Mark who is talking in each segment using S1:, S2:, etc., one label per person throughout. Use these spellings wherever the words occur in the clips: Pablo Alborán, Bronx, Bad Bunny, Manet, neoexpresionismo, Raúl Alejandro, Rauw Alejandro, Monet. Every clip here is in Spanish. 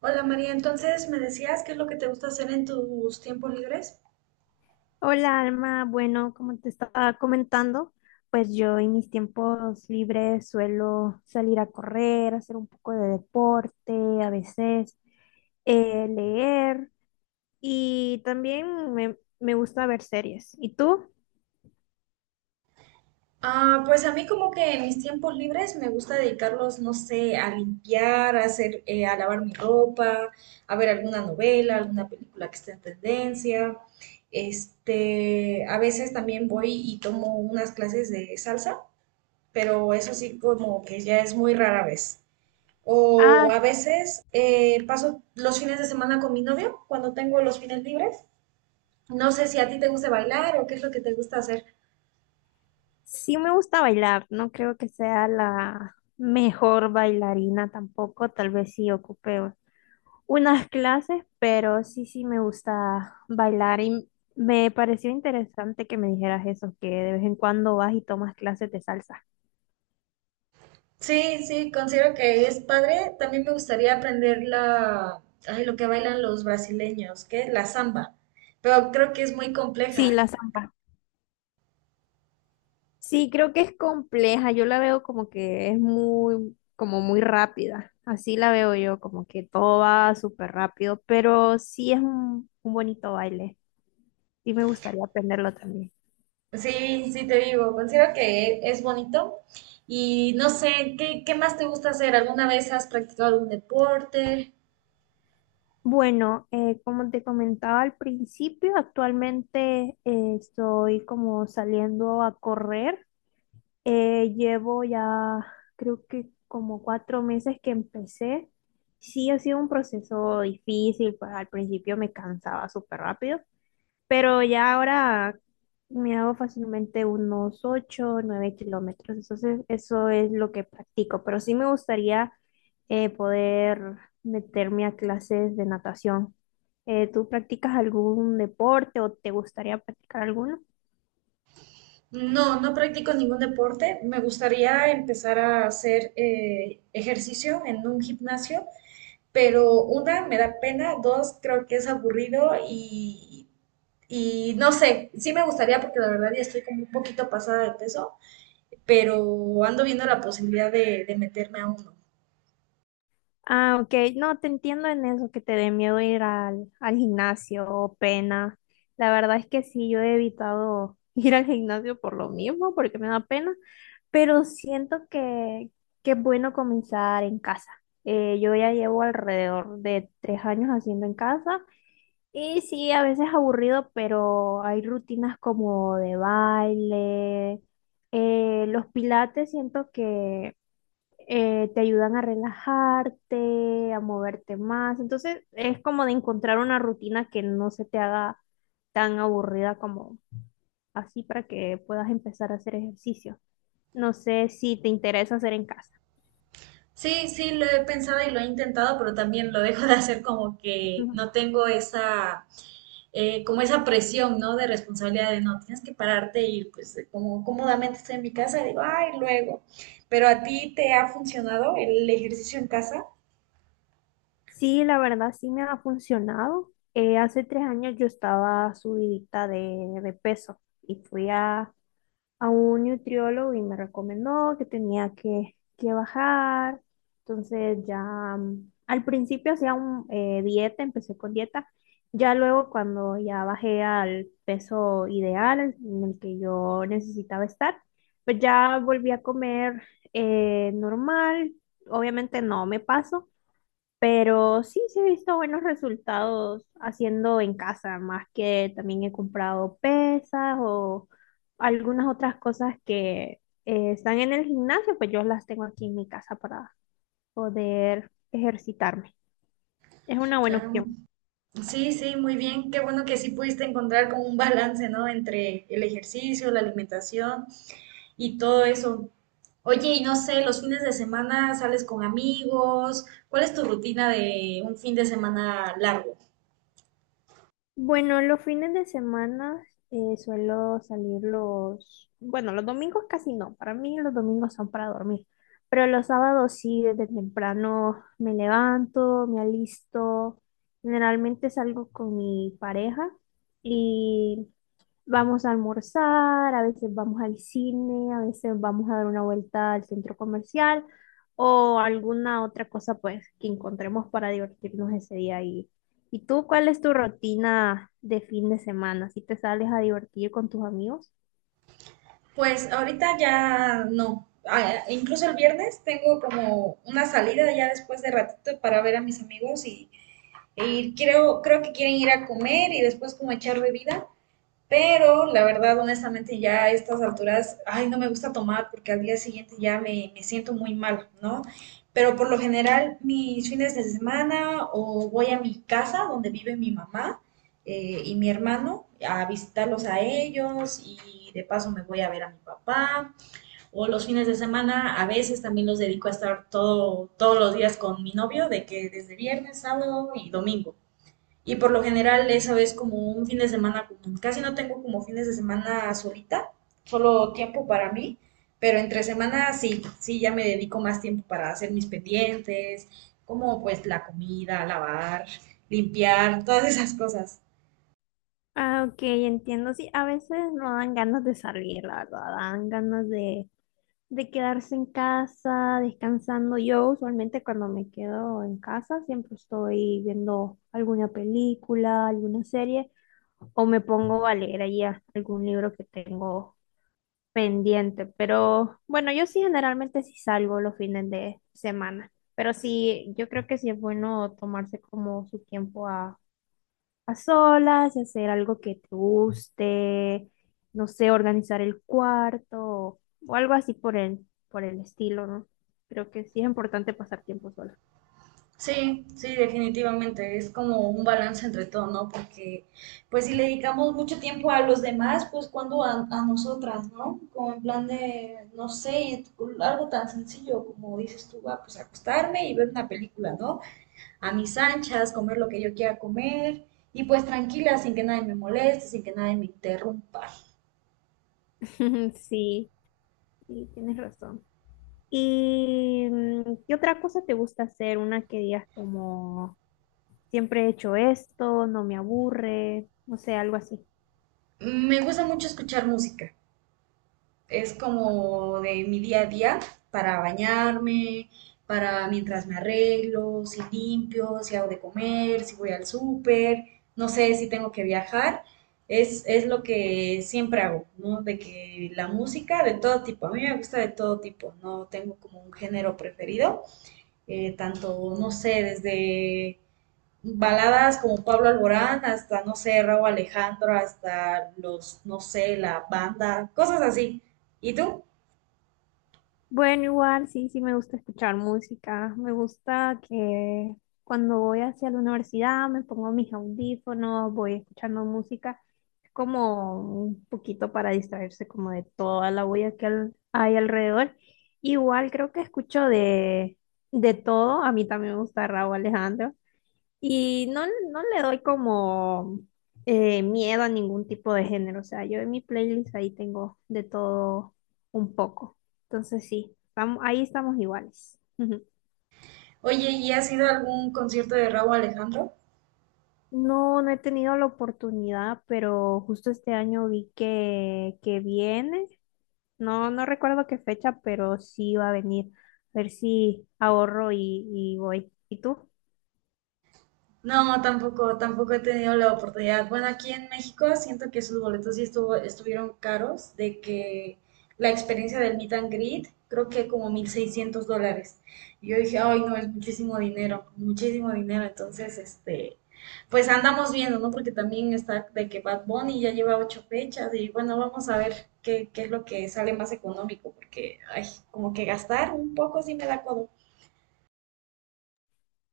S1: Hola María, entonces me decías qué es lo que te gusta hacer en tus tiempos libres.
S2: Hola Alma, bueno, como te estaba comentando, pues yo en mis tiempos libres suelo salir a correr, hacer un poco de deporte, a veces leer y también me gusta ver series. ¿Y tú?
S1: Ah, pues a mí como que en mis tiempos libres me gusta dedicarlos, no sé, a limpiar, a hacer, a lavar mi ropa, a ver alguna novela, alguna película que esté en tendencia. Este, a veces también voy y tomo unas clases de salsa, pero eso sí como que ya es muy rara vez. O
S2: Ah,
S1: a veces paso los fines de semana con mi novio cuando tengo los fines libres. No sé si a ti te gusta bailar o qué es lo que te gusta hacer.
S2: sí me gusta bailar, no creo que sea la mejor bailarina tampoco, tal vez sí ocupe unas clases, pero sí me gusta bailar y me pareció interesante que me dijeras eso, que de vez en cuando vas y tomas clases de salsa.
S1: Sí, sí, considero que es padre. También me gustaría aprender la, ay, lo que bailan los brasileños, ¿qué? La samba. Pero creo que es muy
S2: Sí,
S1: compleja.
S2: la zampa. Sí, creo que es compleja, yo la veo como que es muy, como muy rápida, así la veo yo, como que todo va súper rápido, pero sí es un bonito baile, sí me gustaría aprenderlo también.
S1: Sí, sí te digo, considero que es bonito. Y no sé, ¿qué, qué más te gusta hacer? ¿Alguna vez has practicado algún deporte?
S2: Bueno, como te comentaba al principio, actualmente estoy como saliendo a correr. Llevo ya creo que como 4 meses que empecé. Sí, ha sido un proceso difícil, pues al principio me cansaba súper rápido, pero ya ahora me hago fácilmente unos 8, 9 kilómetros. Entonces, eso es lo que practico. Pero sí me gustaría poder meterme a clases de natación. ¿Tú practicas algún deporte o te gustaría practicar alguno?
S1: No, no practico ningún deporte. Me gustaría empezar a hacer ejercicio en un gimnasio, pero una me da pena, dos creo que es aburrido y no sé, sí me gustaría porque la verdad ya estoy como un poquito pasada de peso, pero ando viendo la posibilidad de meterme a uno.
S2: Ah, ok. No, te entiendo en eso, que te dé miedo ir al gimnasio o pena. La verdad es que sí, yo he evitado ir al gimnasio por lo mismo, porque me da pena, pero siento que es bueno comenzar en casa. Yo ya llevo alrededor de 3 años haciendo en casa y sí, a veces aburrido, pero hay rutinas como de baile, los pilates, siento que te ayudan a relajarte, a moverte más. Entonces es como de encontrar una rutina que no se te haga tan aburrida como así para que puedas empezar a hacer ejercicio. No sé si te interesa hacer en casa.
S1: Sí, sí, lo he pensado y lo he intentado, pero también lo dejo de hacer como que no tengo esa, como esa presión, ¿no? De responsabilidad de no, tienes que pararte y pues como cómodamente estoy en mi casa, digo, ay, luego. ¿Pero a ti te ha funcionado el ejercicio en casa?
S2: Sí, la verdad sí me ha funcionado. Hace 3 años yo estaba subidita de peso y fui a un nutriólogo y me recomendó que tenía que bajar. Entonces ya al principio hacía un, dieta, empecé con dieta. Ya luego cuando ya bajé al peso ideal en el que yo necesitaba estar, pues ya volví a comer normal. Obviamente no me paso, pero sí he visto buenos resultados haciendo en casa, más que también he comprado pesas o algunas otras cosas que están en el gimnasio, pues yo las tengo aquí en mi casa para poder ejercitarme. Es una buena
S1: Ah,
S2: opción.
S1: sí, sí, muy bien. Qué bueno que sí pudiste encontrar como un balance, ¿no? Entre el ejercicio, la alimentación y todo eso. Oye, y no sé, los fines de semana sales con amigos. ¿Cuál es tu rutina de un fin de semana largo?
S2: Bueno, los fines de semana suelo salir los, bueno, los domingos casi no, para mí los domingos son para dormir, pero los sábados sí, desde temprano me levanto, me alisto, generalmente salgo con mi pareja y vamos a almorzar, a veces vamos al cine, a veces vamos a dar una vuelta al centro comercial o alguna otra cosa pues que encontremos para divertirnos ese día. Y tú cuál es tu rutina de fin de semana? ¿Si te sales a divertir con tus amigos?
S1: Pues ahorita ya no. Ah, incluso el viernes tengo como una salida ya después de ratito para ver a mis amigos y creo, creo que quieren ir a comer y después como echar bebida. Pero la verdad, honestamente, ya a estas alturas, ay, no me gusta tomar porque al día siguiente ya me siento muy mal, ¿no? Pero por lo general, mis fines de semana o voy a mi casa donde vive mi mamá y mi hermano a visitarlos a ellos y de paso me voy a ver a mi papá. O los fines de semana a veces también los dedico a estar todo, todos los días con mi novio, de que desde viernes, sábado y domingo. Y por lo general esa vez como un fin de semana común. Casi no tengo como fines de semana solita, solo tiempo para mí, pero entre semana sí, sí ya me dedico más tiempo para hacer mis pendientes, como pues la comida, lavar, limpiar, todas esas cosas.
S2: Ah, ok, entiendo. Sí, a veces no dan ganas de salir, la verdad, dan ganas de quedarse en casa, descansando. Yo usualmente cuando me quedo en casa siempre estoy viendo alguna película, alguna serie o me pongo a leer ahí algún libro que tengo pendiente. Pero bueno, yo sí generalmente sí salgo los fines de semana. Pero sí, yo creo que sí es bueno tomarse como su tiempo a solas y hacer algo que te guste, no sé, organizar el cuarto o, algo así por por el estilo, ¿no? Creo que sí es importante pasar tiempo sola.
S1: Sí, sí, definitivamente. Es como un balance entre todo, ¿no? Porque, pues, si le dedicamos mucho tiempo a los demás, pues, cuando a nosotras, ¿no? Como en plan de, no sé, algo tan sencillo como dices tú, ah, pues, acostarme y ver una película, ¿no? A mis anchas, comer lo que yo quiera comer y, pues, tranquila, sin que nadie me moleste, sin que nadie me interrumpa.
S2: Sí, sí, tienes razón. ¿Y qué otra cosa te gusta hacer? Una que digas como, siempre he hecho esto, no me aburre, no sé, algo así.
S1: Me gusta mucho escuchar música. Es como de mi día a día, para bañarme, para mientras me arreglo, si limpio, si hago de comer, si voy al súper, no sé si tengo que viajar. Es lo que siempre hago, ¿no? De que la música de todo tipo, a mí me gusta de todo tipo, no tengo como un género preferido, tanto, no sé, desde baladas como Pablo Alborán hasta, no sé, Raúl Alejandro, hasta los, no sé, la banda, cosas así. ¿Y tú?
S2: Bueno, igual sí me gusta escuchar música. Me gusta que cuando voy hacia la universidad me pongo mis audífonos, voy escuchando música. Es como un poquito para distraerse como de toda la bulla que hay alrededor. Igual creo que escucho de todo. A mí también me gusta Rauw Alejandro. Y no, no le doy como miedo a ningún tipo de género. O sea, yo en mi playlist ahí tengo de todo un poco. Entonces sí, estamos, ahí estamos iguales. Ujú.
S1: Oye, ¿y has ido a algún concierto de Rauw Alejandro?
S2: No, no he tenido la oportunidad, pero justo este año vi que viene. No, no recuerdo qué fecha, pero sí va a venir. A ver si ahorro y voy. ¿Y tú?
S1: No, tampoco, tampoco he tenido la oportunidad. Bueno, aquí en México siento que sus boletos sí estuvo, estuvieron caros, de que la experiencia del meet and greet, creo que como $1,600. Y yo dije, ay, no, es muchísimo dinero, muchísimo dinero. Entonces, este, pues andamos viendo, ¿no? Porque también está de que Bad Bunny ya lleva 8 fechas y bueno, vamos a ver qué, qué es lo que sale más económico, porque, ay, como que gastar un poco sí me da codo.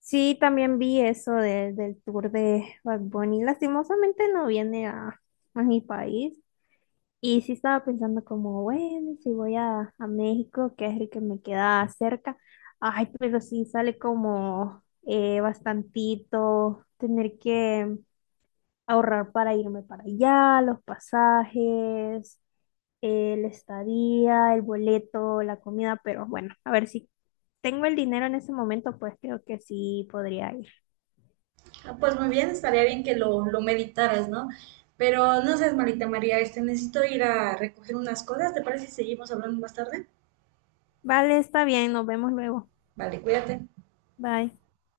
S2: Sí, también vi eso del tour de Bad Bunny. Lastimosamente no viene a mi país. Y sí estaba pensando como, bueno, si voy a México, que es el que me queda cerca. Ay, pero sí sale como bastantito tener que ahorrar para irme para allá, los pasajes, el estadía, el boleto, la comida. Pero bueno, a ver si tengo el dinero en ese momento, pues creo que sí podría ir.
S1: Ah, pues muy bien, estaría bien que lo meditaras, ¿no? Pero no seas malita, María, este, necesito ir a recoger unas cosas, ¿te parece si seguimos hablando más tarde?
S2: Vale, está bien, nos vemos luego.
S1: Vale, cuídate.
S2: Bye.